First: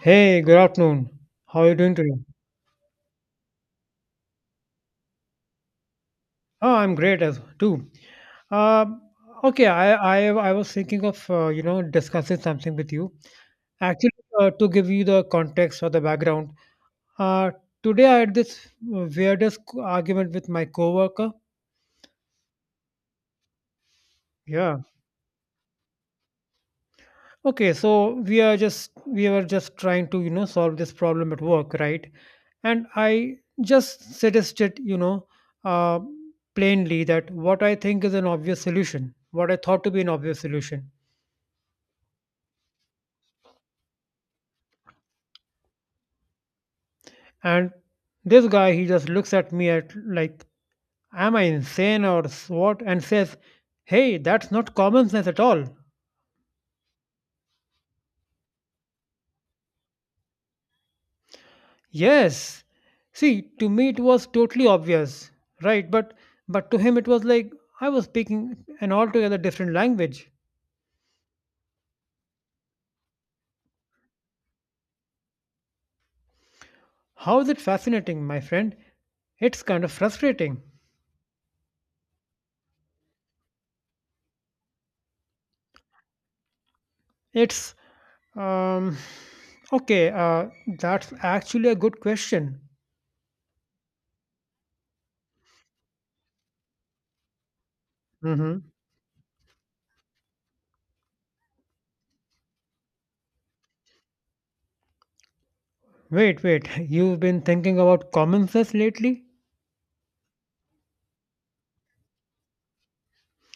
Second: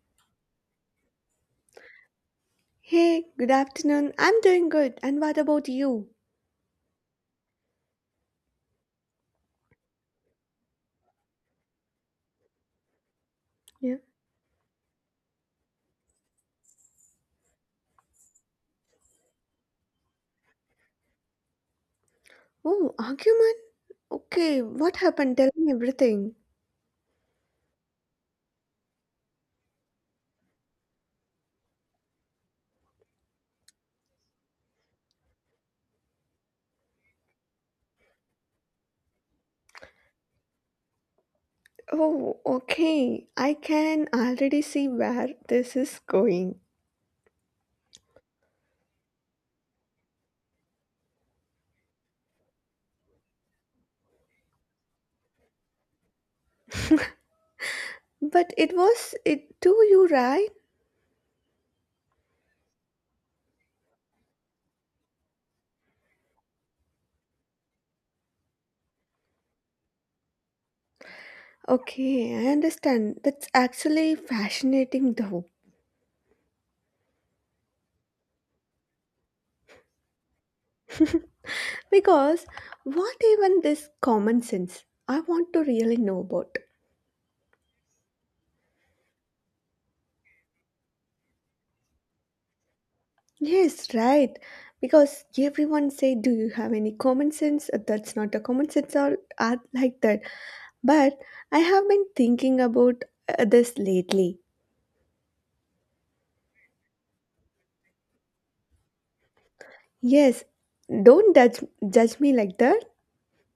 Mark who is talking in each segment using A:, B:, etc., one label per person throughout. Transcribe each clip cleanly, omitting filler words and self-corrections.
A: Hey, good afternoon. How are you doing today?
B: Hey, good afternoon. I'm doing good. And what about you?
A: Oh, I'm great as too. Um, okay, I was thinking of discussing something with you.
B: Yeah.
A: Actually, to give you the context or the background, uh, today I had this weirdest argument with my coworker.
B: Oh, argument? Okay,
A: Yeah,
B: what happened? Tell me everything.
A: okay, so we were just trying to, solve this problem at work, right? And I just suggested, uh, plainly that what I think is an obvious solution, what I thought to be an obvious solution.
B: Oh, okay. I can already see where this is going.
A: And this guy, he just looks at me at like, am I insane or what? And says, hey, that's not common sense at all.
B: But it was it to you, right?
A: Yes. See, to me it was totally obvious, right? But to him it was like I was speaking an altogether different language.
B: Okay, I understand. That's actually fascinating though.
A: How is it fascinating, my friend? It's kind of frustrating.
B: Because what even this common sense? I want to really know about.
A: It's um okay, uh that's actually a good question.
B: Yes, right. Because everyone say, "Do you have any common sense?" That's not a
A: Hmm.
B: common sense or art like that. But I have been thinking about this lately.
A: Wait, wait. You've been thinking about common sense lately?
B: Yes, don't judge me like that.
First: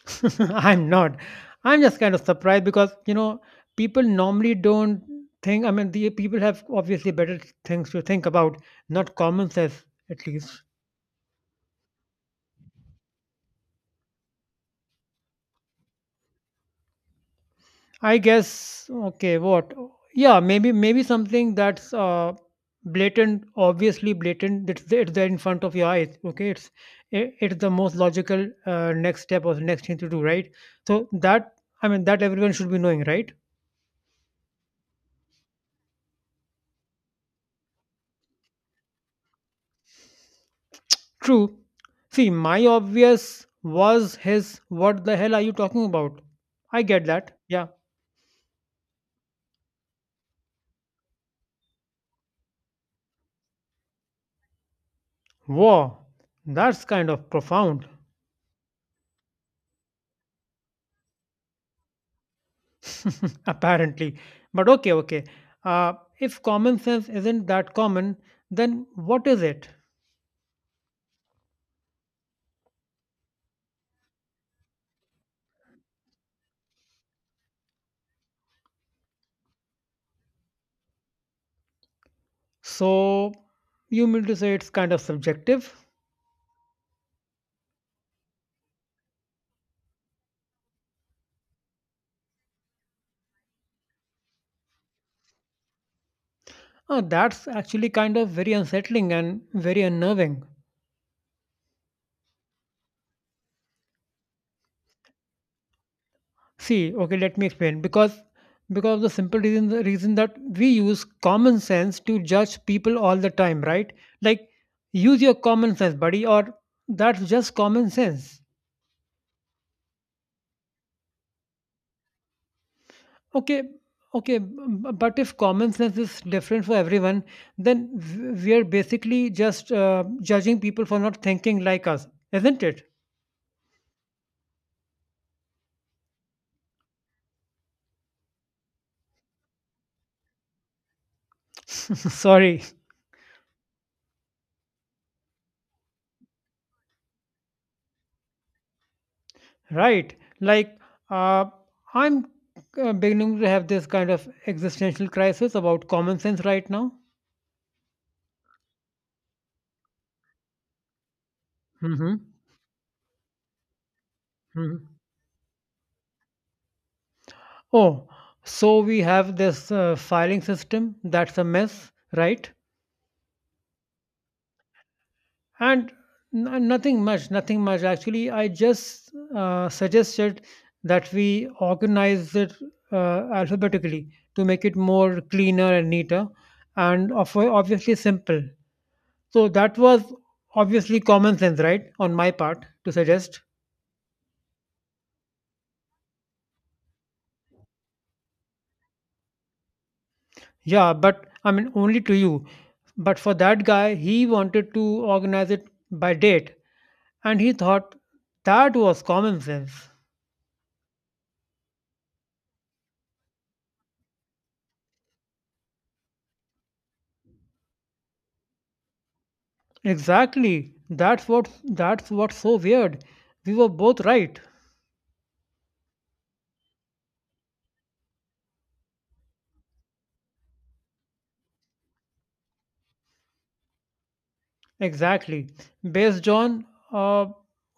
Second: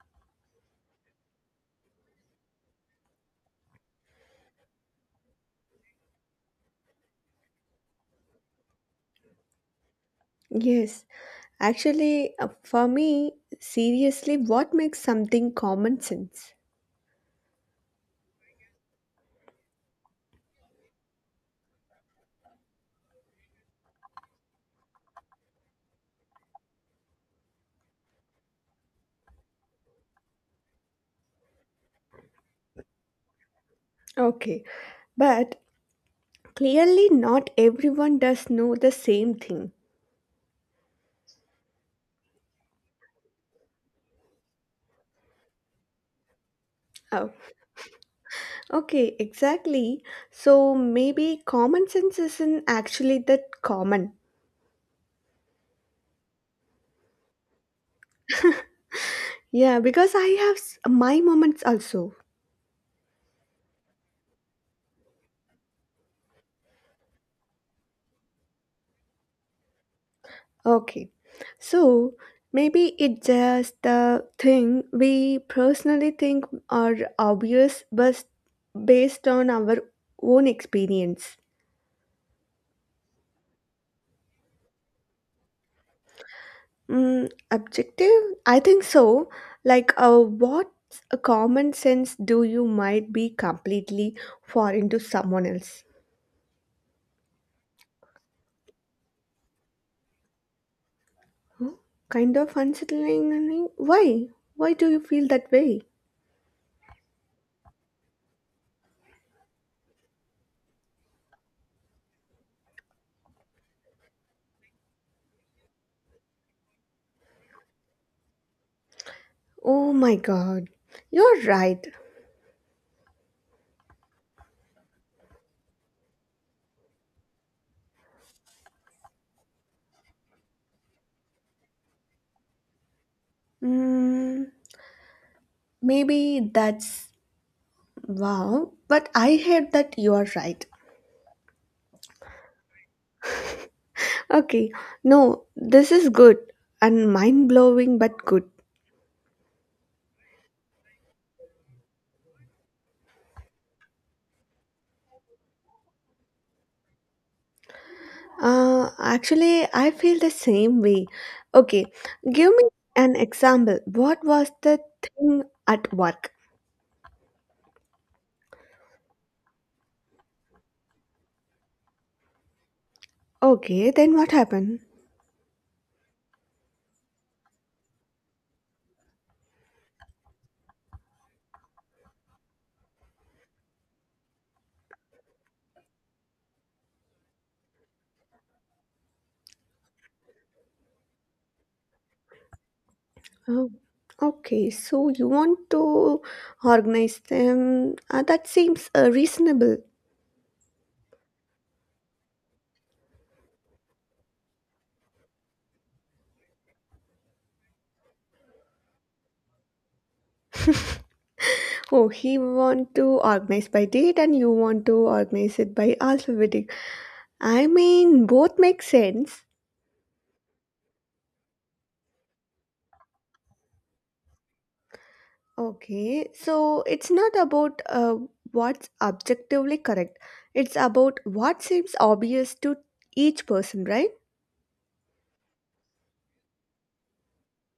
A: I'm not. I'm just kind of surprised because, people normally don't think, I mean, the people have obviously better things to think about, not common sense at least.
B: Yes, actually, for me, seriously, what makes something common sense?
A: I guess, okay, what? Yeah, maybe something that's blatant, obviously blatant, it's there in front of your eyes, okay? It's the most logical next step or the next thing to do, right? So that, I mean, that everyone should be knowing, right?
B: Okay, but clearly, not everyone does know the same thing.
A: True. See, my obvious was his, what the hell are you talking about? I get
B: Uh,
A: that. Yeah.
B: Okay, exactly. So maybe common sense isn't actually that common.
A: Wow. That's kind of profound,
B: Yeah, because I have my moments also.
A: apparently. But okay, okay. Uh, if common sense isn't that common, then what is it?
B: Okay, so maybe it's just the thing we personally think are obvious, but based on our own experience.
A: So, you mean to say it's kind of subjective?
B: Mm, objective? I think so. Like, what common sense do you might be completely foreign to someone else?
A: Oh, that's actually kind of very unsettling and very unnerving.
B: Kind of unsettling. I mean, why? Why do you feel that way?
A: See, okay, let me explain. Because of the reason that we use common sense to judge people all the time, right? Like use your common sense, buddy, or that's just common sense.
B: Oh my god. You're right.
A: Okay, okay, but if common sense is different for everyone, then we are basically just judging people for not thinking like us, isn't it?
B: Mm, maybe that's wow, but I heard that you are right.
A: Sorry.
B: Okay, no, this is good and mind blowing but good.
A: Right. Like, uh, I'm beginning to have this kind of existential crisis about common sense right now.
B: Actually, I feel the same way. Okay,
A: Hmm.
B: give me an example. What was the
A: Hmm.
B: thing at work?
A: Oh, so we have this filing system that's a mess, right?
B: Okay, then what happened?
A: And nothing much, nothing much. Actually, I just suggested that we organize it alphabetically to make it more cleaner and neater and obviously simple. So that was obviously common sense, right? On my part to suggest.
B: Oh, okay. So you want to organize them? That seems reasonable.
A: Yeah, but I mean, only to you. But for that guy, he wanted to organize it by date. And he thought that was common sense.
B: Oh, he want to organize by date and you want to organize it by alphabetic. I mean, both make sense.
A: Exactly. That's what's so weird. We were both right.
B: Okay, so it's not about what's objectively correct. It's about what seems obvious to each person, right?
A: Exactly. Based on uh,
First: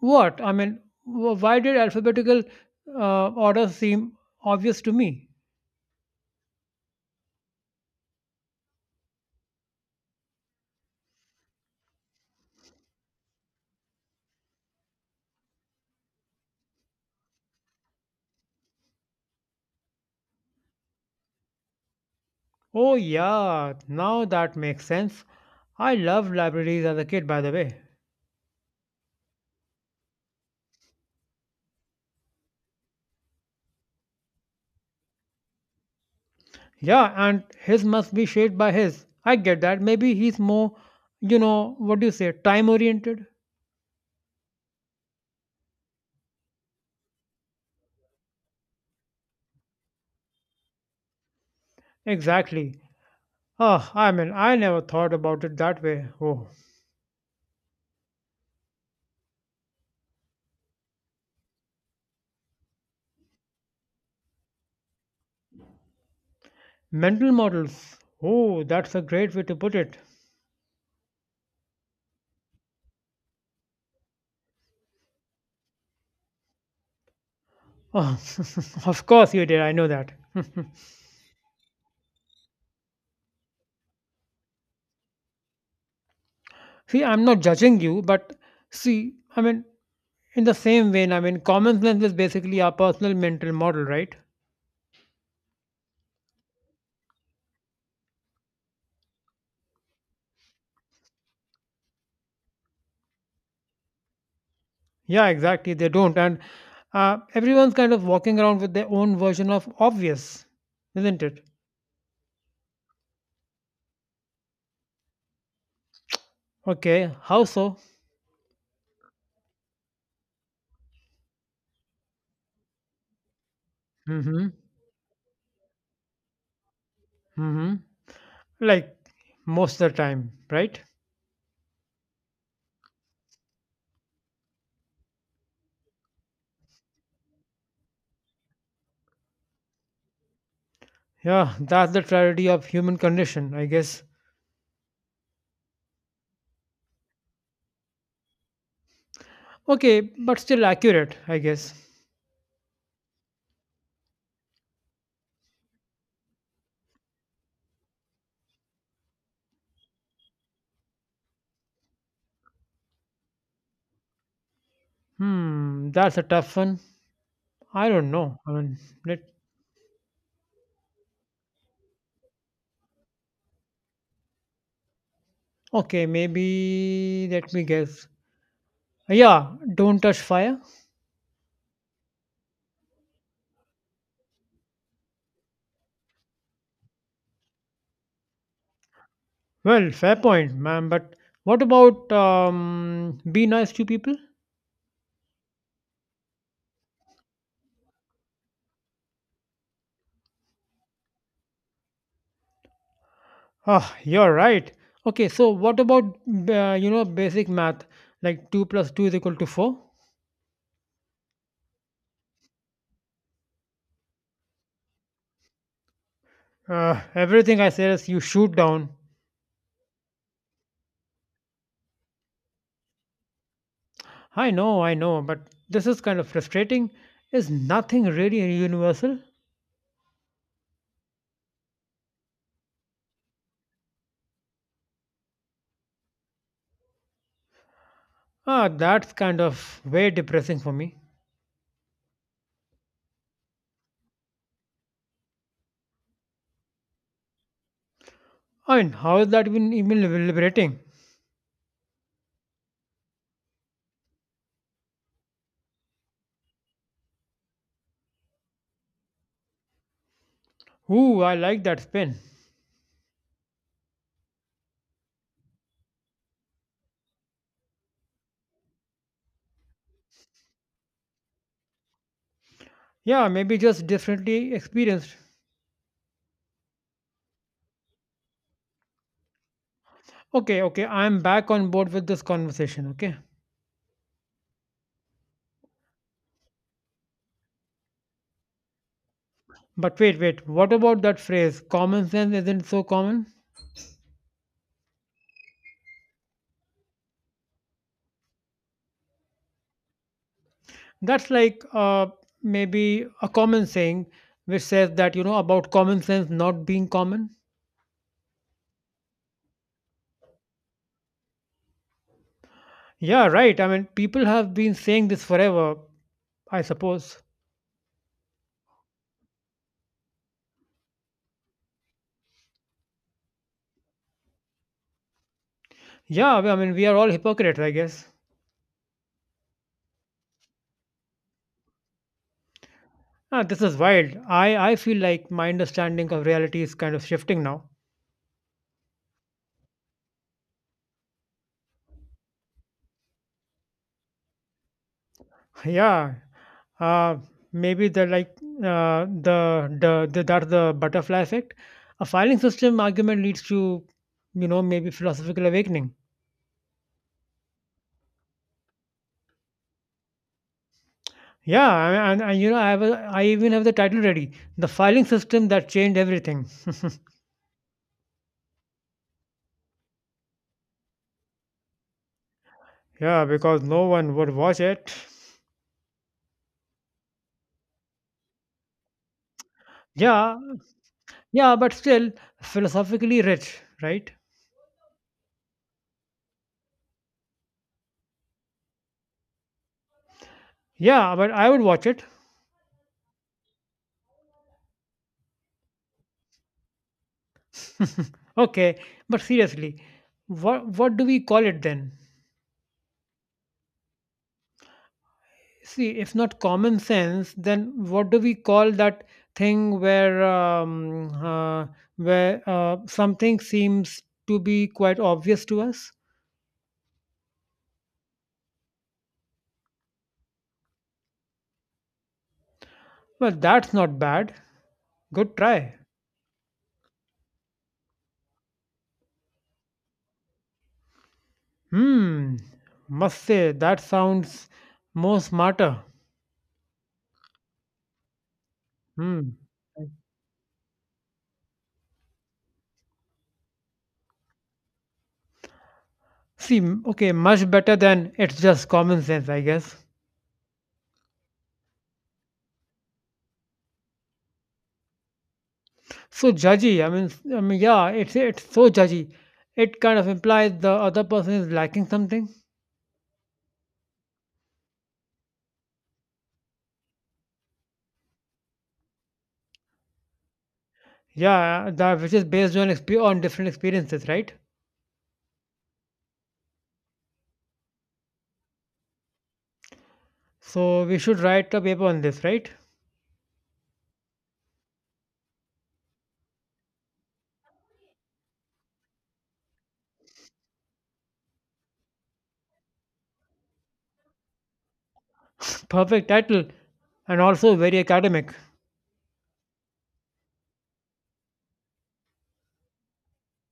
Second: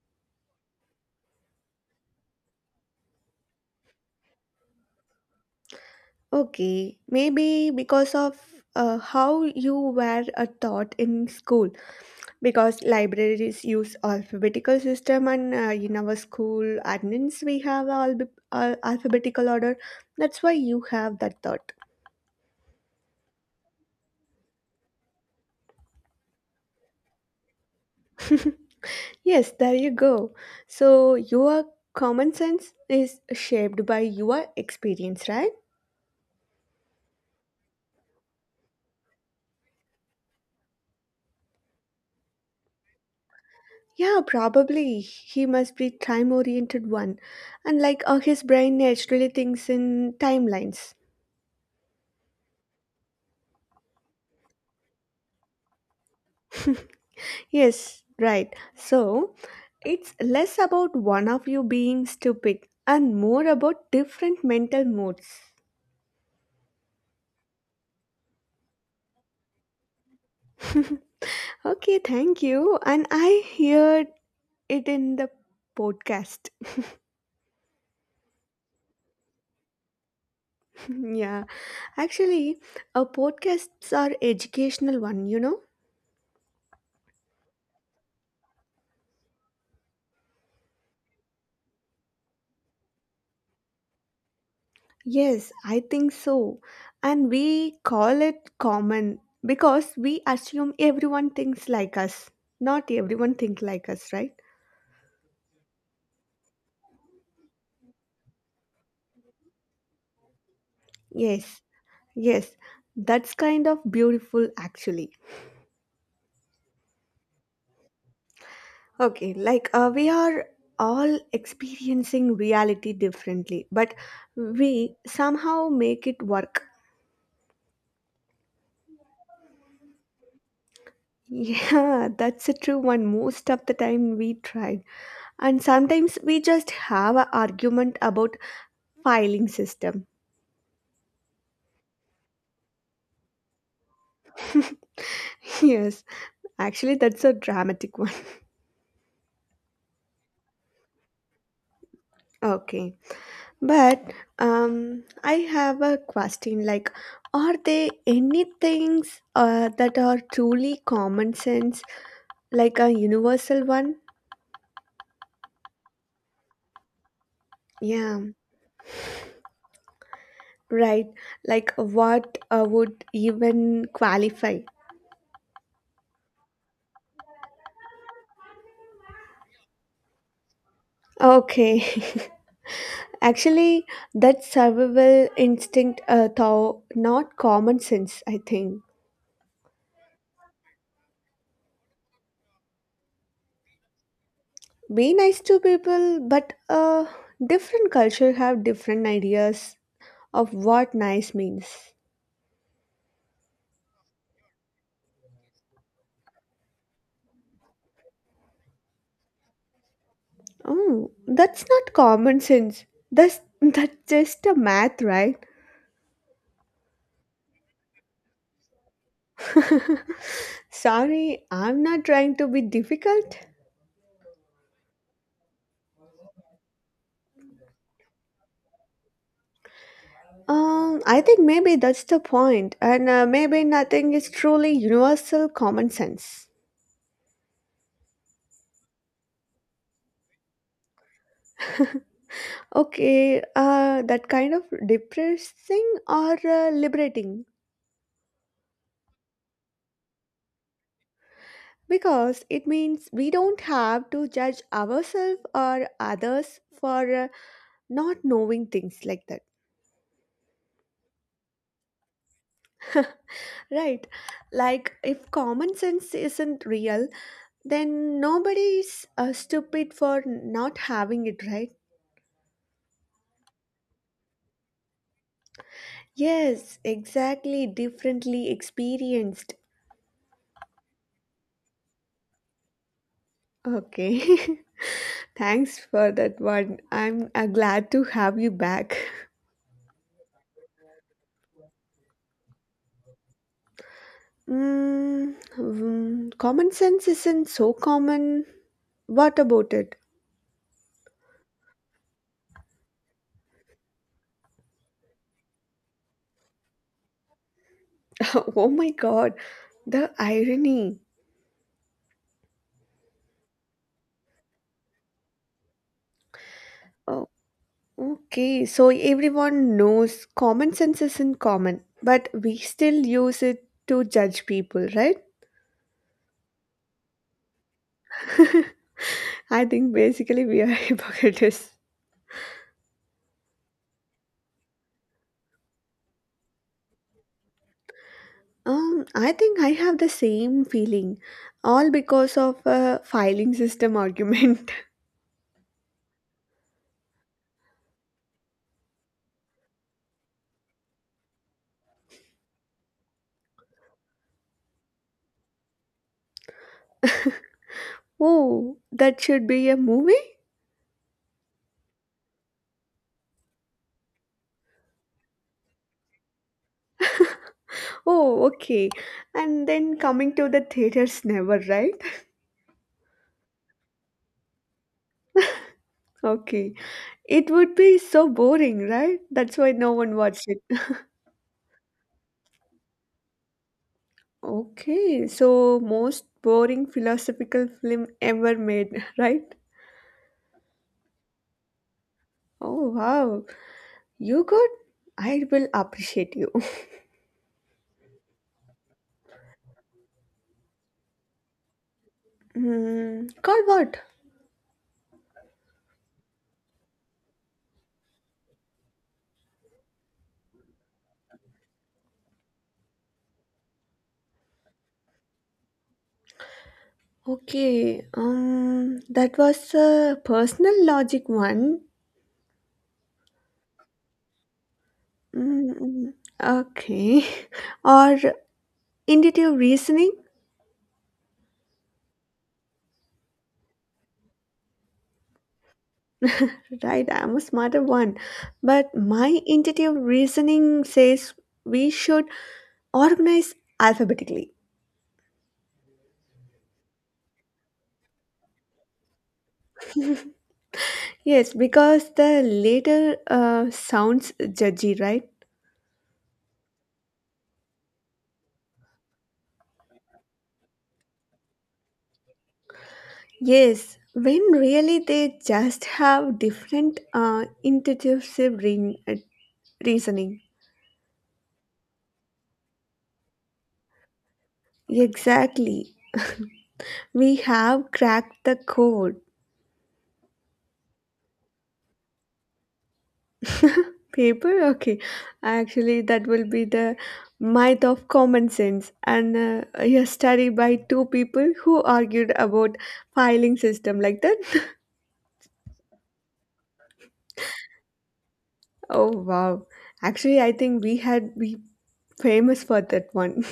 A: what? I mean, why did alphabetical order seem obvious to me?
B: Okay, maybe because of how you were taught in school. Because libraries use alphabetical system, and in our school admins we have alphabetical order. That's why you have that thought.
A: Oh yeah, now that makes sense. I loved libraries as a kid, by the way.
B: Yes, there you go. So your common sense is shaped by your experience, right?
A: Yeah, and his must be shaped by his. I get that. Maybe he's more, you know, what do you say, time oriented?
B: Yeah, probably he must be time oriented one. And like his brain naturally thinks in timelines.
A: Exactly. Ah, I mean, I never thought about it that way. Oh,
B: Yes, right. So it's less about one of you being stupid and more about different mental modes.
A: mental models. Oh, that's a great way to put it.
B: Okay, thank you. And I heard it in the podcast.
A: Oh, of course you did. I know that.
B: Yeah, actually, our podcasts are educational one, you know?
A: See, I'm not judging you, but see, I mean, in the same vein, I mean, common sense is basically our personal mental model, right?
B: Yes, I think so. And we call it common because we assume everyone thinks like us. Not everyone think like us, right?
A: Yeah, exactly. They don't. And everyone's kind of walking around with their own version of obvious, isn't it?
B: Yes. Yes, that's kind of beautiful actually.
A: Okay, how so?
B: Okay, like we are all experiencing reality differently, but
A: Mm-hmm.
B: we somehow make it work.
A: Mm-hmm. Like most of the time, right?
B: Yeah, that's a true one. Most of the time we tried. And sometimes we just have an argument about filing system.
A: Yeah, that's the tragedy of human condition, I guess.
B: Yes, actually that's a dramatic one.
A: Okay, but still accurate, I guess.
B: Okay. But I have a question like, are there any things that are truly common sense, like a universal one?
A: Hmm, that's a tough one. I don't
B: Yeah,
A: know. I mean, let,
B: right. Like, what would even qualify?
A: okay, maybe let me guess. Yeah, don't touch fire.
B: Okay. Actually, that survival instinct, though not common sense, I think.
A: Well, fair point, ma'am. But what about be nice to people?
B: Be nice to people, but different culture have different ideas of what nice means.
A: Ah, you're right. Okay, so what about basic math like two plus two is equal to four?
B: Oh, that's not common sense. That's that's just a math, right?
A: Everything I say is you shoot down.
B: Sorry, I'm not trying to be difficult.
A: I know, but this is kind of frustrating. Is nothing really universal?
B: I think maybe that's the point, and maybe nothing is truly universal common sense.
A: Ah, that's kind of way depressing for me.
B: Okay, that kind of depressing or liberating
A: I mean, how is that even liberating?
B: because it means we don't have to judge ourselves or others for not knowing things like that.
A: Ooh, I like that spin.
B: Right. Like, if common sense isn't real, then nobody's stupid for not having it, right?
A: Yeah, maybe just differently experienced.
B: Yes, exactly. Differently experienced.
A: Okay, okay, I'm back on board with this conversation, okay?
B: Okay. Thanks for that one. I'm glad to have you back.
A: But wait, wait, what about that phrase, common sense isn't so common?
B: Mm, mm, common sense isn't so common. What about it?
A: That's like maybe a common saying which says that, about common sense not being common.
B: Oh my god, the irony.
A: Yeah, right. I mean, people have been saying this forever, I suppose.
B: Oh, okay, so everyone knows common sense isn't common, but we still use it to judge people, right?
A: Yeah, I mean, we are all hypocrites, I guess.
B: I think basically we are hypocrites.
A: Ah, this is wild. I feel like my understanding of reality is kind of shifting now.
B: I think I have the same feeling, all because of a filing system argument.
A: Yeah, uh, maybe are like the that's the butterfly effect. A filing system argument leads to maybe philosophical awakening.
B: Oh, that should be a movie?
A: Yeah, and I even have the title ready, the filing system that changed everything.
B: Oh, okay. And then coming to the theaters never, right?
A: Yeah, because no one would watch it.
B: Okay. It would be so boring, right? That's why no one
A: Yeah,
B: watched it.
A: yeah, but still philosophically rich, right?
B: Okay, so most boring philosophical film ever made, right?
A: Yeah, but I would watch it.
B: Oh wow, you good? I will appreciate you.
A: Okay, but seriously, what do we call it then?
B: Hmm, called what?
A: See, if not common sense, then what do we call that thing where something seems to be quite obvious to us?
B: Okay, that was a personal logic one.
A: Well, that's not bad. Good try.
B: Mm, okay, or intuitive reasoning.
A: hmm must say that sounds more smarter.
B: Right, I'm a smarter one, but
A: hmm
B: my intuitive reasoning says we should organize alphabetically.
A: see m- okay, much better than it's just common sense, I guess.
B: Yes, because the later sounds judgy, right?
A: So judgy, I mean, yeah, it's so judgy. It kind of implies the other person is lacking something.
B: Yes, when really they just have different intuitive reasoning.
A: Yeah, that which is based on on different experiences, right?
B: Exactly. We have cracked the code.
A: So we should write a paper on this, right?
B: Paper? Okay. Actually, that will be the myth of common sense, and a study by two people who argued about filing system like that.
A: Perfect title, and also very academic.
B: Oh wow. Actually, I think we famous for that one.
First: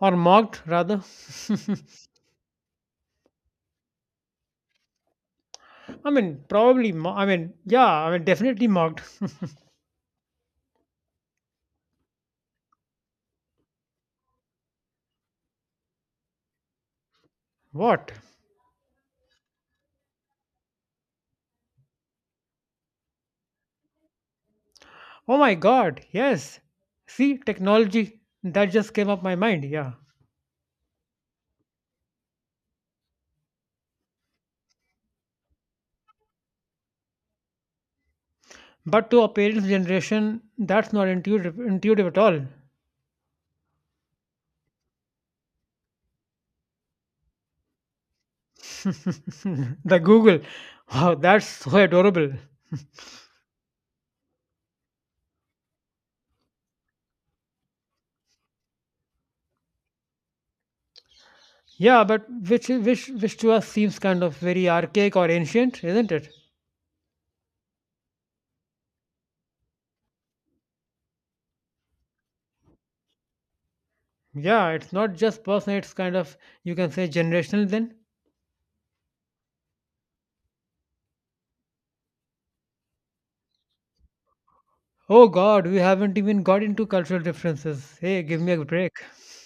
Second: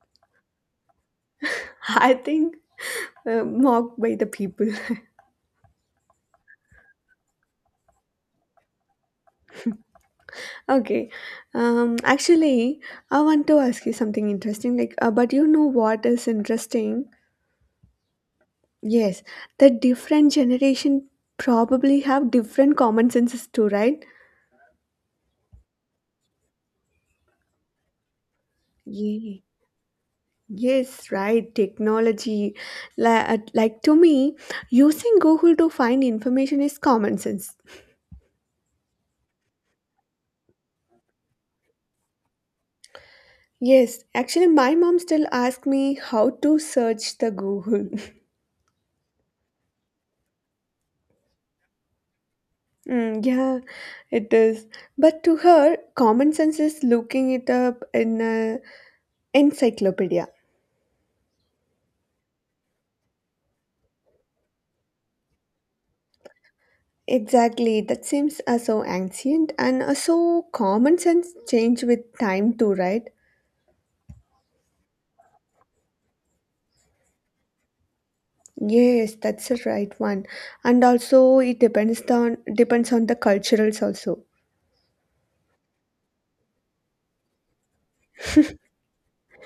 A: Or mocked rather.
B: I think mocked by the people.
A: I mean, probably. I mean, yeah. I mean, definitely mocked.
B: Okay. Actually, I want to ask you something interesting. Like, but you know what is interesting?
A: What?
B: Yes, the different generation probably have different common senses too, right?
A: Oh my God! Yes. See, technology that just came up my
B: Yeah.
A: mind. Yeah,
B: Yes, right. Technology, like to me, using Google to find information is common sense.
A: but to our parents' generation, that's not intuitive at all.
B: Yes, actually, my mom still asks me how to search the Google.
A: The Google. Wow, that's so adorable.
B: Mm, yeah, it is. But to her, common sense is looking it up in an encyclopedia.
A: Yeah, but which to us seems kind of very archaic or ancient, isn't it?
B: Exactly, that seems so ancient, and so common sense change with time too, right?
A: Yeah, it's not just personal, it's kind of you can say generational then.
B: Yes, that's the right one. And also, it depends on the culturals also.
A: Oh God, we haven't even got into cultural differences. Hey, give me a break.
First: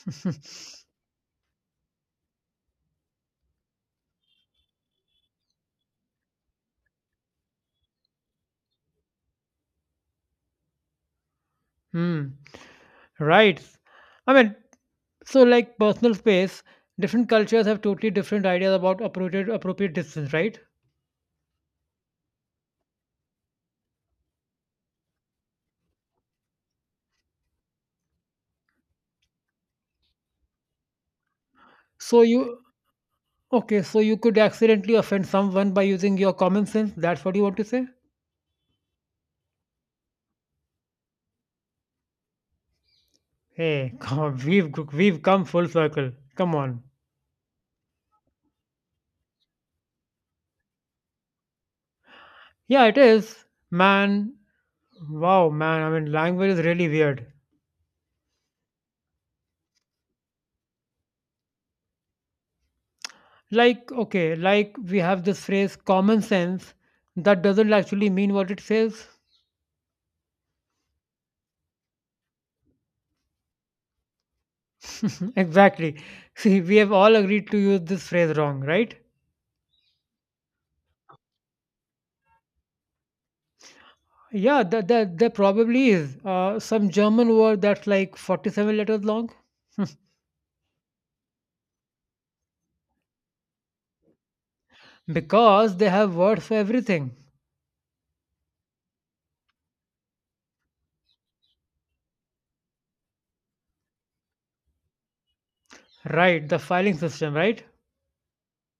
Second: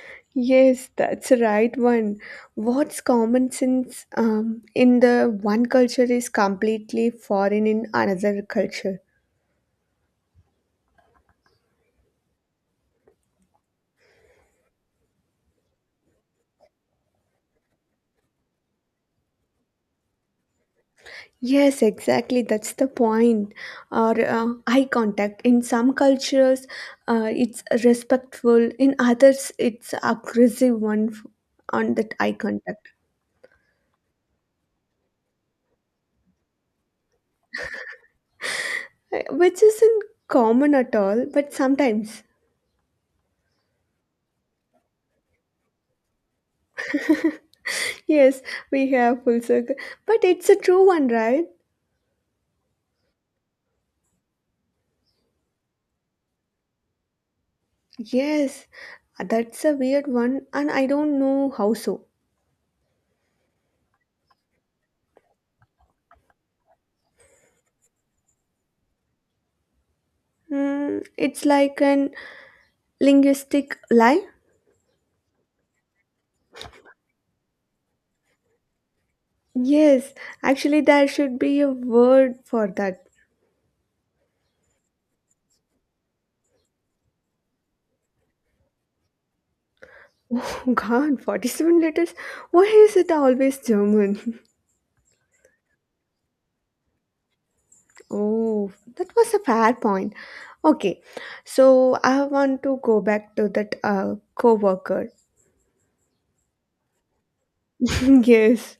B: Yes, that's the right one. What's common sense in the one culture is completely foreign in another culture.
A: Hmm. Right. I mean, so like personal space, different cultures have totally different ideas about appropriate distance, right?
B: Yes, exactly. That's the point. Or eye contact. In some cultures, it's respectful. In others, it's aggressive one on that
A: So
B: eye
A: you
B: contact,
A: Okay, so you could accidentally offend someone by using your common sense. That's what you want to say?
B: which isn't common at all. But sometimes,
A: Hey, come, we've come full circle. Come on.
B: yes, we have full circle. But it's a true one, right?
A: Yeah, it is. Man, wow, man. I mean, language is really weird.
B: Yes. That's a weird one, and I don't know how so.
A: Like, okay, like we have this phrase common sense that doesn't actually mean what it says.
B: Hmm, it's like an linguistic lie.
A: Exactly. See, we have all agreed to use this phrase wrong, right?
B: Yes, actually, there should be a word for that.
A: Yeah, that there probably is some German word that's like 47 letters long
B: Oh God, 47 letters? Why is it always German?
A: because they have words for everything.
B: Oh, that was a fair point. Okay, so I want to go back to that co worker.
A: Right, the filing system, right?
B: Yes,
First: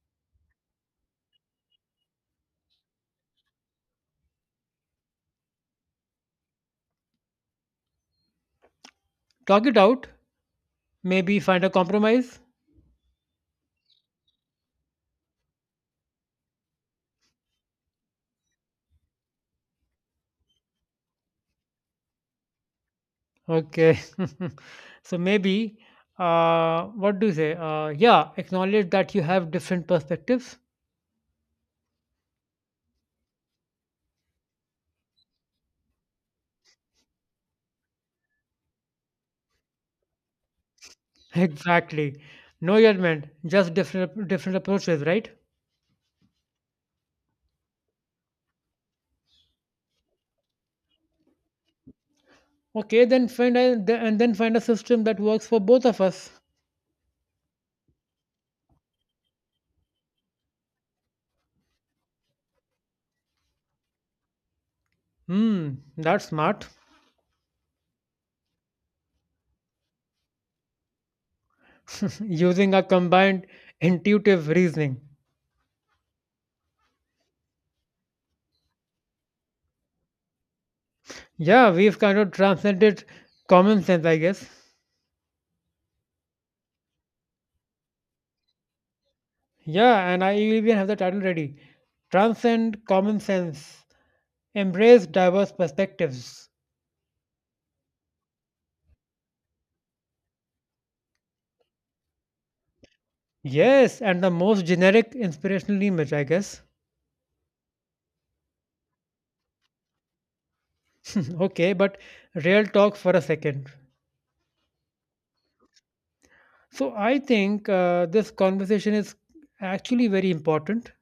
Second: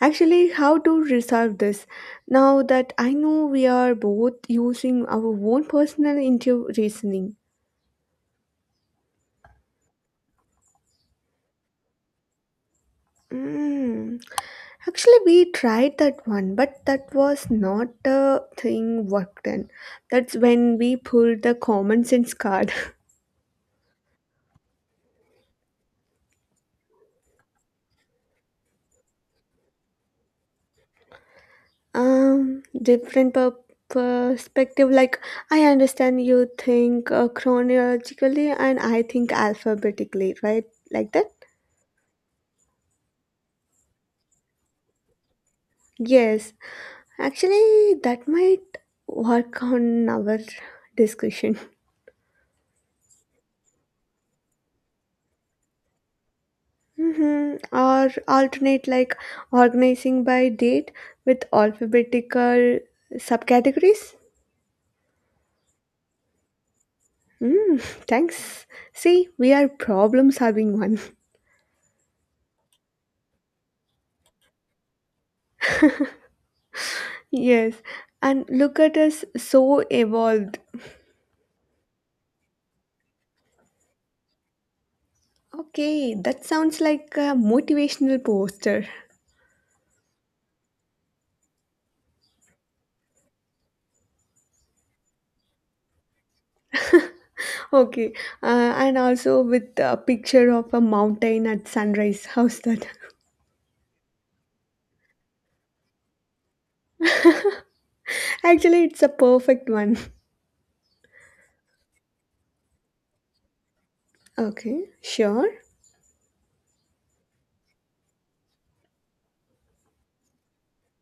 B: actually, how to resolve this? Now that I know we are both using our own personal intuitive reasoning.
A: Talk it out, maybe find a compromise.
B: Mm. Actually, we tried that one, but that was not a thing worked in. That's when we pulled the common sense card.
A: Okay. So maybe, what do you say? Yeah, acknowledge that you have different perspectives.
B: Different perspective. Like, I understand you think chronologically, and I think alphabetically, right? Like that?
A: Exactly. No judgment, just different approaches, right?
B: Yes. Actually, that might work on our discussion.
A: Okay, then and then find a system that works for both of us.
B: Or alternate like organizing by date with alphabetical subcategories.
A: Hmm, that's smart.
B: Mm, thanks. See, we are problem solving one.
A: Using a combined intuitive reasoning.
B: Yes, and look at us so evolved.
A: Yeah, we've kind of transcended common sense, I guess.
B: Okay, that sounds like a motivational poster.
A: Yeah, and I even have the title ready. Transcend common sense, embrace diverse perspectives.
B: Okay, and also with a picture of a mountain at sunrise. How's that?
A: Yes, and the most generic inspirational image, I guess.
B: Actually, it's a perfect one.
A: Okay, but real talk for a second.
B: Okay, sure.
A: So I think this conversation is actually very important.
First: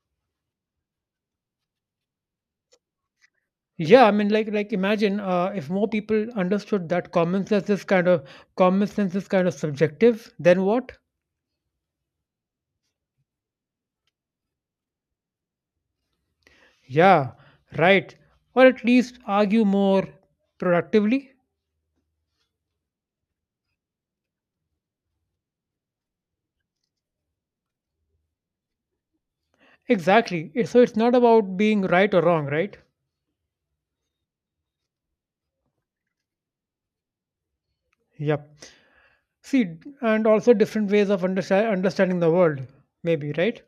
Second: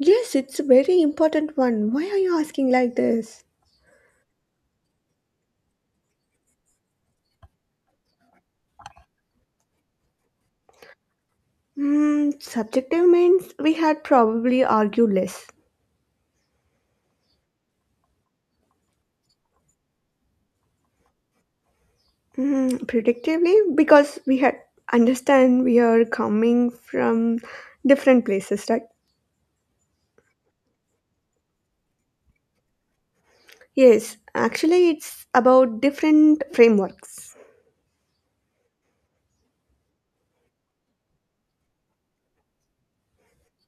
B: Yes, it's a very important one. Why are you asking like this?
A: Yeah, I mean, like imagine if more people understood that common sense is kind of subjective, then what?
B: Hmm, subjective means we had probably argued less.
A: Yeah, right. Or at least argue more productively.
B: Hmm, predictively, because we had understand we are coming from different places, right?
A: Exactly. So it's not about being right or wrong, right?
B: Yes, actually, it's about different frameworks.
A: Yep. See, and also different ways of understanding the world, maybe, right?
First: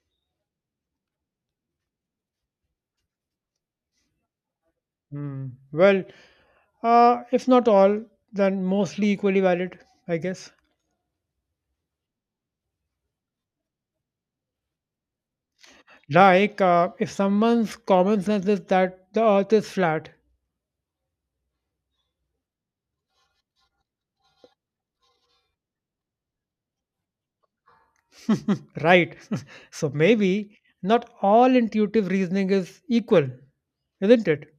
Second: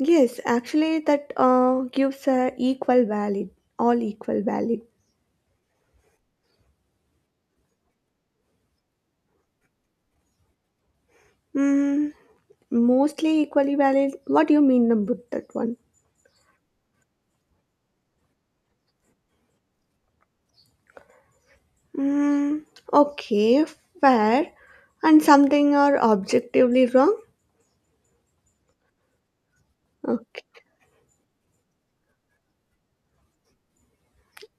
B: Yes, actually, that gives a equal valid, all equal valid.
A: Hmm. Well, if not all, then mostly equally valid, I guess.
B: Hmm, mostly equally valid. What do you mean about that one?
A: Like, if someone's common sense is that the earth is flat,
B: Mm, okay, fair. And something are objectively wrong?
A: right? So maybe
B: Okay.
A: not all intuitive reasoning is equal, isn't it?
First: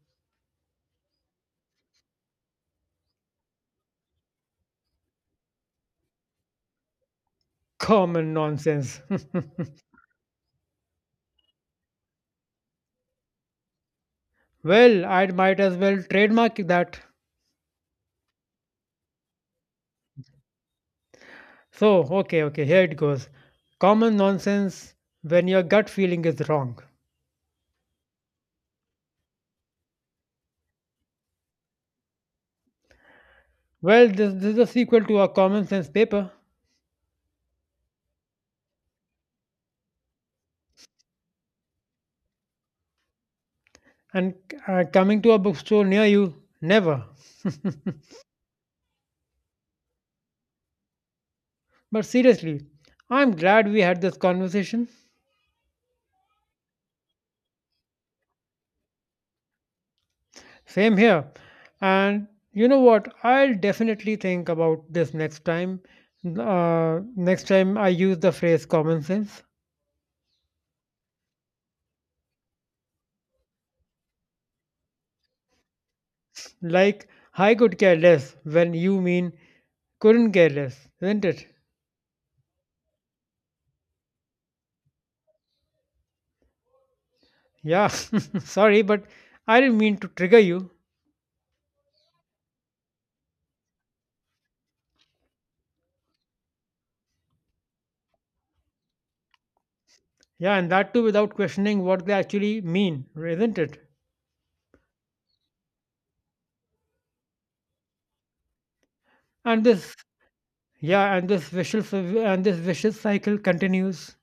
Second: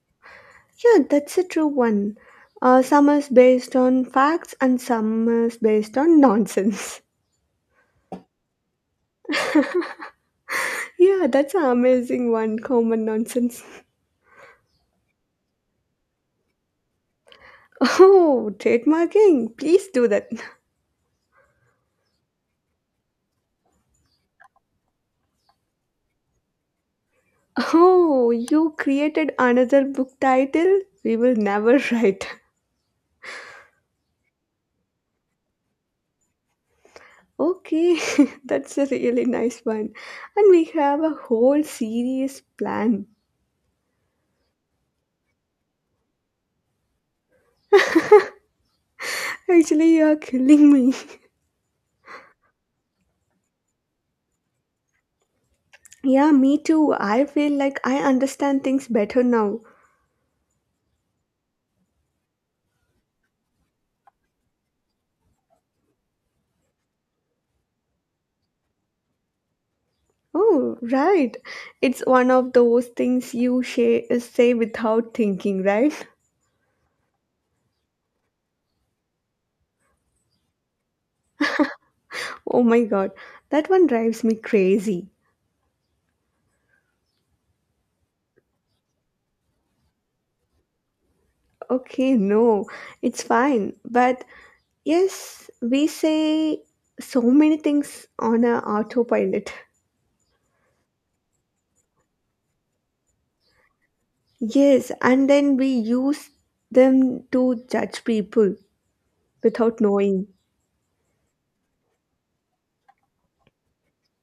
B: Yeah, that's a true one. Some is based on facts and some is based on nonsense.
A: Common nonsense.
B: Yeah, that's an amazing one. Common nonsense.
A: Well, I might as well trademark that.
B: Oh, trademarking. Please do that.
A: So, okay, okay, here it goes. Common nonsense when your gut feeling is wrong.
B: Oh, you created another book title we will never write.
A: Well, this is a sequel to our common sense paper
B: Okay, that's a really nice one. And we have a whole series plan.
A: and coming to a bookstore near you, never.
B: Actually, you are killing me.
A: But seriously, I'm glad we had this conversation.
B: Yeah, me too. I feel like I understand things better now.
A: Same here. And you know what? I'll definitely think about this next time. Next time I use the phrase common sense.
B: Oh, right. It's one of those things you say without thinking, right?
A: Like, I could care less when you mean couldn't care less, isn't it?
B: Oh my god, that one drives me crazy.
A: Yeah, sorry, but I didn't mean to trigger you.
B: Okay, no, it's fine. But yes, we say so many things on a autopilot.
A: Yeah, and that too without questioning what they actually mean, isn't it?
B: Yes, and then we use them to judge people
A: And
B: without
A: this,
B: knowing.
A: yeah, and this vicious cycle continues.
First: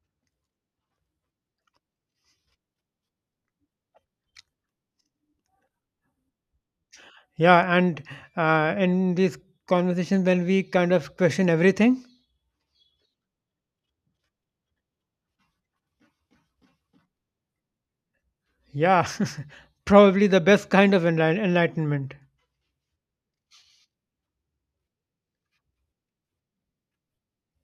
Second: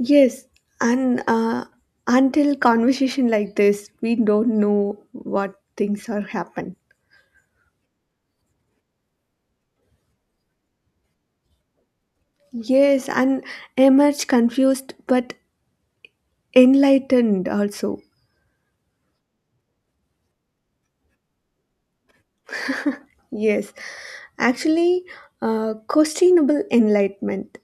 B: Yes, and until conversation like this, we don't know what things are happen.
A: Yeah, and in these conversations when we kind of question everything.
B: Yes, and emerge confused but enlightened also.
A: Yeah. Probably the best kind of enlightenment.
B: Yes, actually, questionable enlightenment.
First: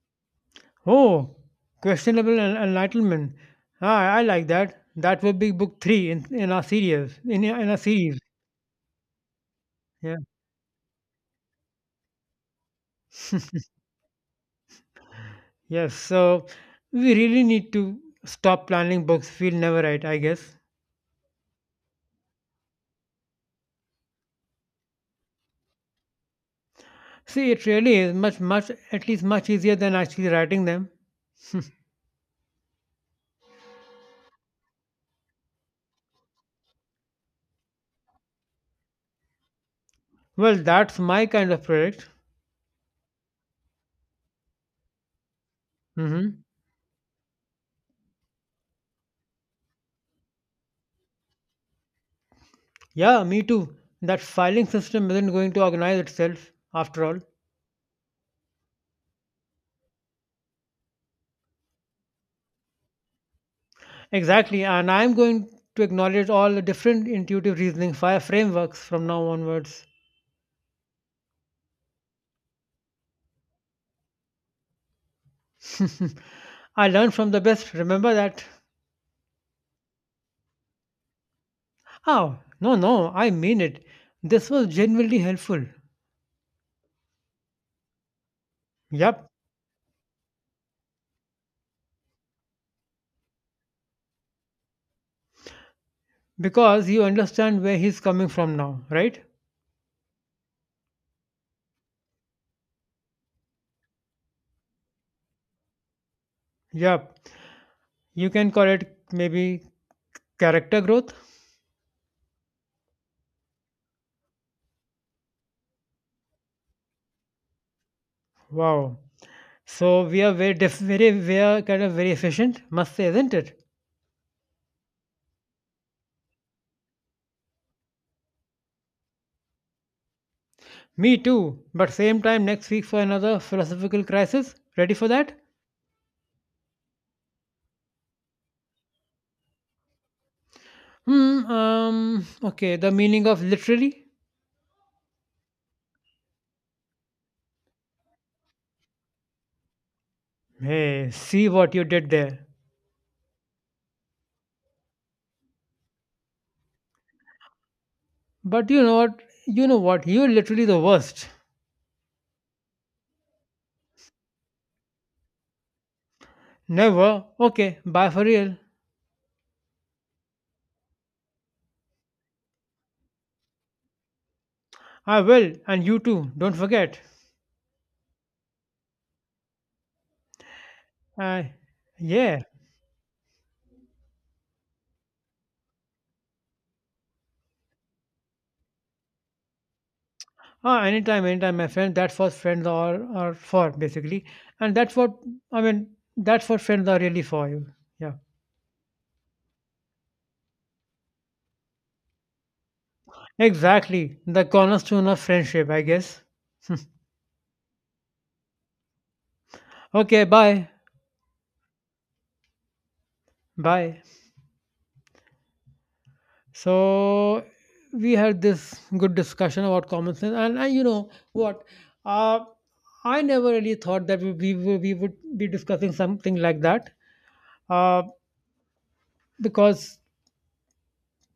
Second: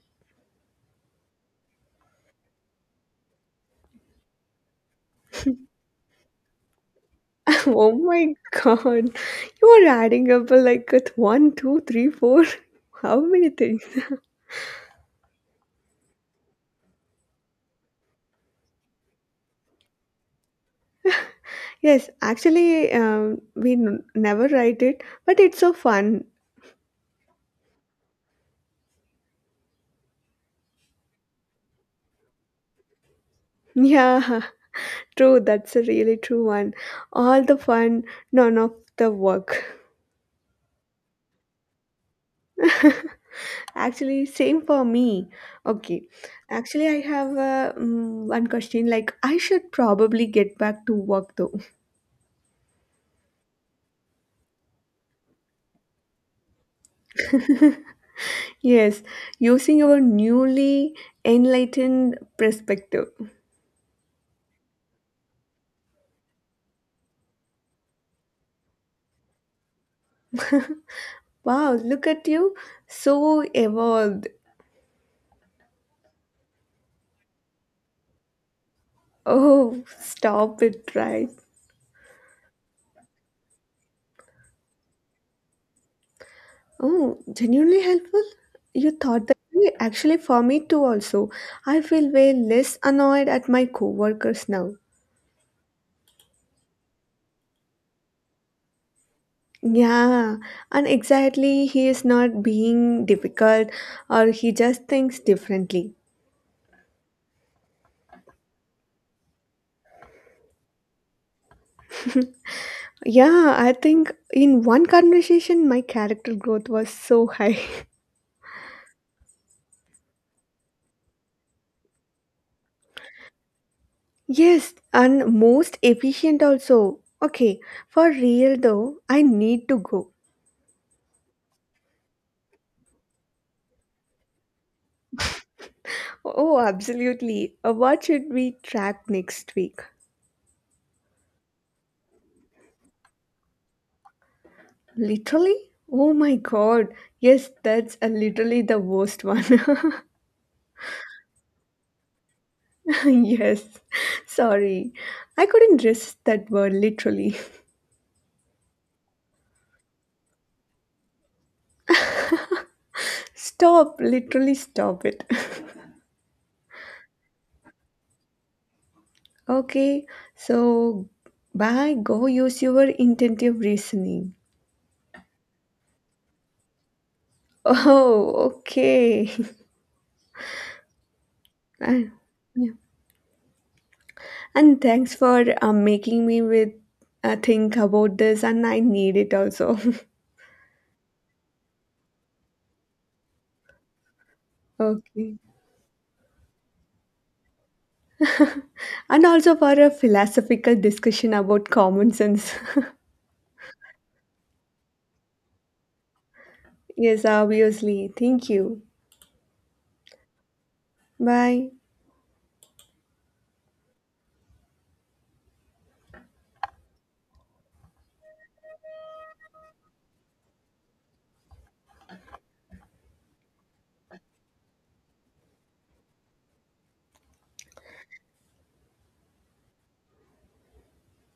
A: Oh, questionable enlightenment. Ah, I like that. That would be book three in our series. In, in our
B: Oh
A: series.
B: my god, you are
A: Yeah.
B: adding up like with one, two, three, four. How many things?
A: Yes, so we really need to stop planning books we'll never write, I guess.
B: Yes, actually, we never write it, but it's so fun.
A: See, it really is much, much, at least much easier than actually writing them.
B: Yeah. True, that's a really true one. All the fun, none of the work.
A: Well, that's my kind of project.
B: Actually, same for me. Okay.
A: Hmm.
B: Actually, I have one question. Like, I should probably get back to work though.
A: Yeah, me too. That filing system isn't going to organize itself, after all.
B: Yes, using our newly enlightened perspective.
A: Exactly, and I'm going to acknowledge all the different intuitive reasoning fire frameworks from now onwards.
B: Wow, look at you. So evolved.
A: I learned from the best, remember that.
B: Oh, stop it, right?
A: Oh, no, no, I mean it. This was genuinely helpful.
B: Oh, genuinely helpful? You thought
A: Yep,
B: that way? Actually, for me too, also. I feel way less annoyed at my coworkers now.
A: because you understand where he's coming from now, right?
B: Yeah, and exactly, he is not being difficult or he just thinks differently.
A: Yep. You can call it maybe character growth.
B: Yeah, I think in one conversation, my character growth was so high.
A: Wow. So we are very, we are kind of very efficient, must say, isn't it?
B: Yes, and most efficient also. Okay, for real though, I need to go.
A: Me too. But same time next week for another philosophical crisis. Ready for that?
B: Oh, absolutely. What should we track next week?
A: Hmm. Okay. The meaning of literally.
B: Literally? Oh my god. Yes, that's literally the worst one.
A: Hey, see what you did there.
B: Yes. Sorry. I couldn't resist that word literally.
A: But you know what? You know what? You're literally the worst.
B: Stop. Literally stop it.
A: Never. Okay. Bye for real.
B: Okay. So, bye. Go use your intentive reasoning.
A: I will, and you too. Don't forget.
B: Oh, okay.
A: Uh,
B: I-
A: yeah.
B: yeah. And thanks for making me with think about this, and I need it also.
A: Ah, anytime, anytime, my friend. That's what friends are for, basically. And that's what
B: Okay.
A: I mean. That's what friends are really for you. Yeah.
B: And also for a philosophical discussion about common sense.
A: Exactly. The cornerstone of friendship, I guess.
B: Yes, obviously. Thank you.
A: Okay. Bye.
B: Bye.
A: Bye. So we had this good discussion about common sense, and you know what? Uh, I never really thought that we would be discussing something like that. Uh, because,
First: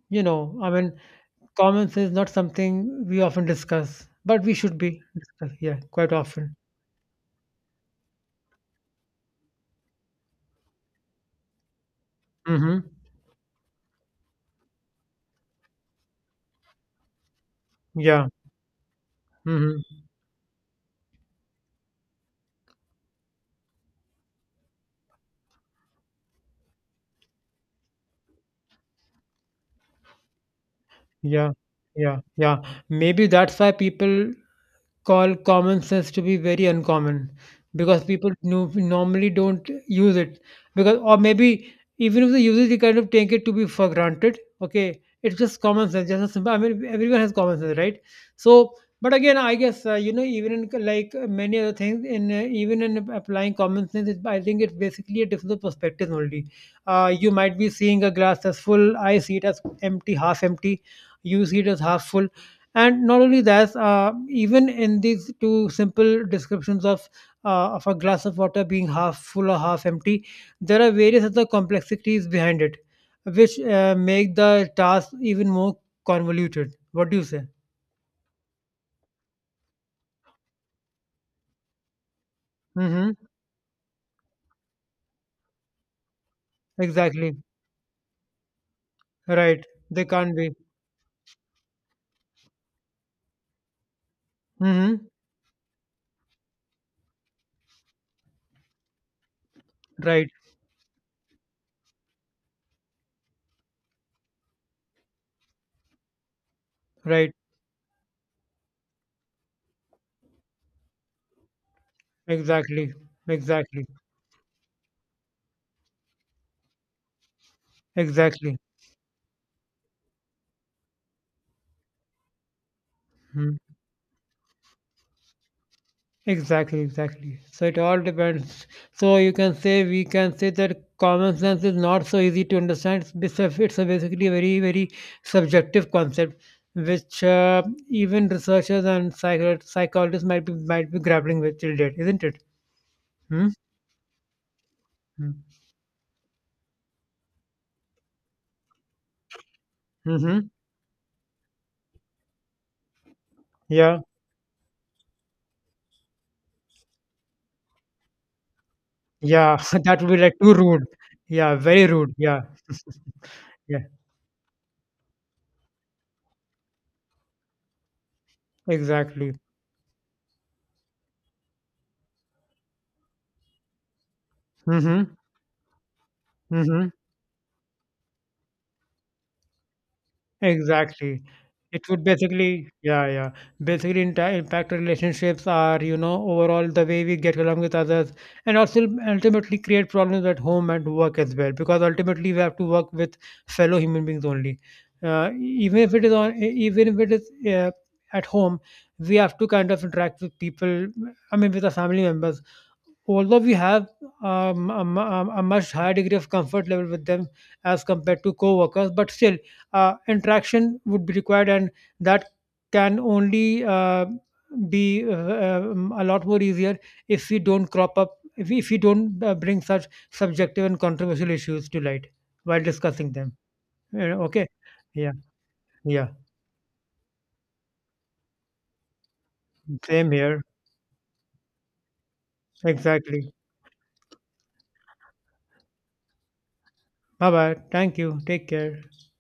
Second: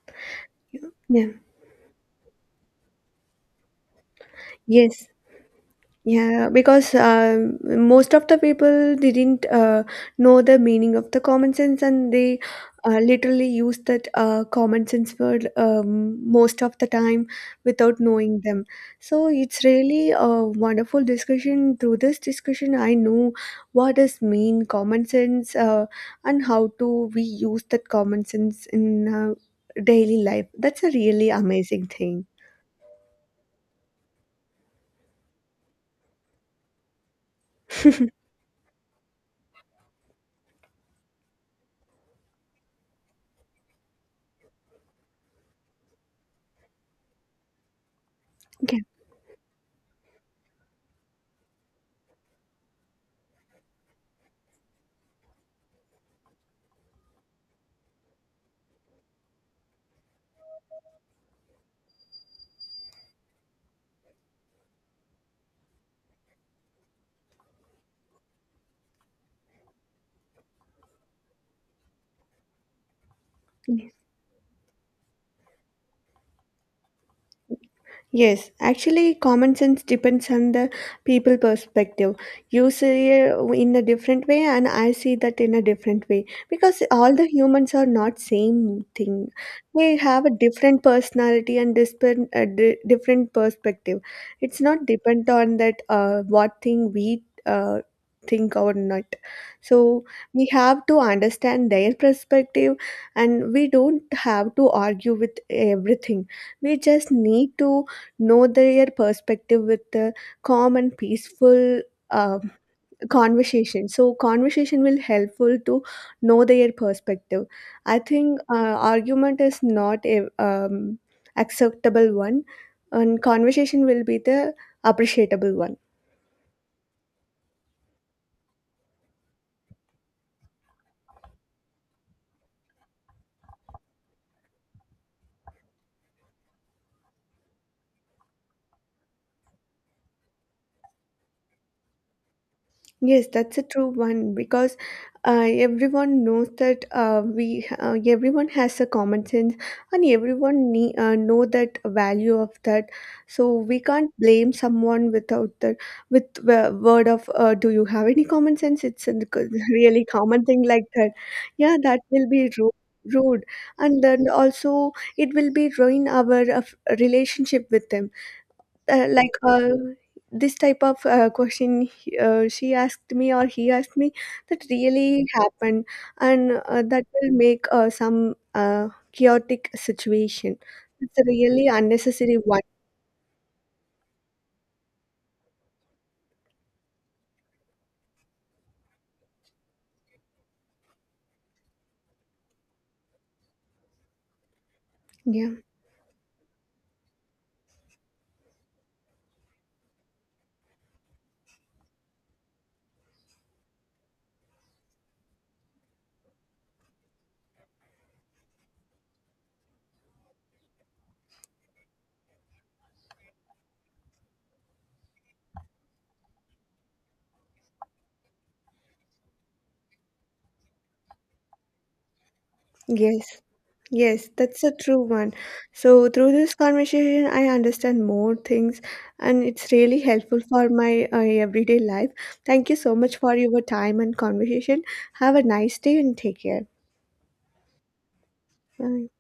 A: you know, I mean,
B: Yeah.
A: common sense is not something we often discuss, but we should be
B: Yes.
A: discuss, yeah, quite
B: Yeah,
A: often.
B: because most of the people didn't know the meaning of the common sense, and they
A: Mm-hmm.
B: literally used that common sense word most of the time without
A: Yeah.
B: knowing them. So it's
A: Mm-hmm.
B: really a wonderful discussion. Through this discussion, I know what does mean common sense, and how do we use that common sense in daily life. That's a really
A: Yeah,
B: amazing
A: yeah,
B: thing.
A: yeah. Maybe that's why people call common sense to be very uncommon because people normally don't use it. Because, or maybe even if they use it, they kind of take it to be for granted. Okay, it's just common sense. Just a simple. I mean, everyone has common sense, right? So,
B: Okay.
A: but again, I guess you know, even in like many other things, in even in applying common sense, I think it's basically a different perspective only. You might be seeing a glass as full. I see it as empty, half empty. You see it as half full, and not only that, even in these two simple descriptions of, of a glass of water being half full or half empty, there are various other complexities behind it, which make the task even more convoluted. What do you say?
B: Yes, actually, common sense depends on the people perspective. You see
A: Mm-hmm.
B: it in a different way, and I see that in a different way because all the
A: Exactly.
B: humans are not same thing.
A: Right.
B: They
A: They
B: have a
A: can't be.
B: different personality and different perspective. It's not
A: Mm-hmm.
B: depend on that what thing we think or not. So
A: Right.
B: we have to understand their perspective, and we don't have to argue with everything. We just
A: Right.
B: need to know their perspective with the calm and peaceful uh,
A: Exactly. Exactly.
B: conversation. So conversation will helpful to know their perspective. I think
A: Exactly.
B: argument is not a acceptable one, and
A: Hmm.
B: conversation will be the appreciable one.
A: Exactly, exactly. So it all depends. So you can say we can say that common sense is not so easy to understand. It's it's a basically a very very subjective concept, which even researchers and psychologists might be grappling with till date, isn't it?
B: Yes,
A: Hmm?
B: that's a true one because
A: Hmm.
B: everyone knows that we everyone has a common sense, and
A: Mm-hmm.
B: everyone know that value of that. So we
A: Yeah,
B: can't blame someone without that. With the word of "Do you have any common sense?" It's a
A: yeah. That
B: really
A: would be like
B: common
A: too
B: thing
A: rude.
B: like that.
A: Yeah,
B: Yeah,
A: very
B: that
A: rude.
B: will
A: Yeah,
B: be rude. Rude,
A: yeah.
B: and then also it will be ruin our relationship with them, like,
A: Exactly.
B: this type of question she asked me or he asked me that
A: Mm-hmm.
B: really happened. And
A: Mm-hmm.
B: that will make some chaotic situation. It's
A: Exactly.
B: a really
A: It would
B: unnecessary one.
A: basically, yeah, yeah. Basically, in impact relationships are, you know, overall the way we get along with others, and also ultimately create problems at home and work as well. Because ultimately, we have to work with fellow human beings only.
B: Yeah.
A: Even if it is even if it is at home, we have to kind of interact with people. I mean, with our family members, although we have a, mu- a much higher degree of comfort level with them as compared to co-workers, but still interaction would be required, and that can only be a lot more easier if we don't crop up, if if we don't bring such subjective and controversial issues to light while discussing them.
B: Yes.
A: You know,
B: Yes,
A: okay.
B: that's a true
A: Yeah.
B: one. So
A: Yeah.
B: through this conversation I understand more things, and it's really
A: Same
B: helpful
A: here.
B: for my everyday life. Thank you so much
A: Exactly.
B: for your time and conversation. Have a nice day and take care.
A: Bye bye. Thank you. Take care.
B: Bye.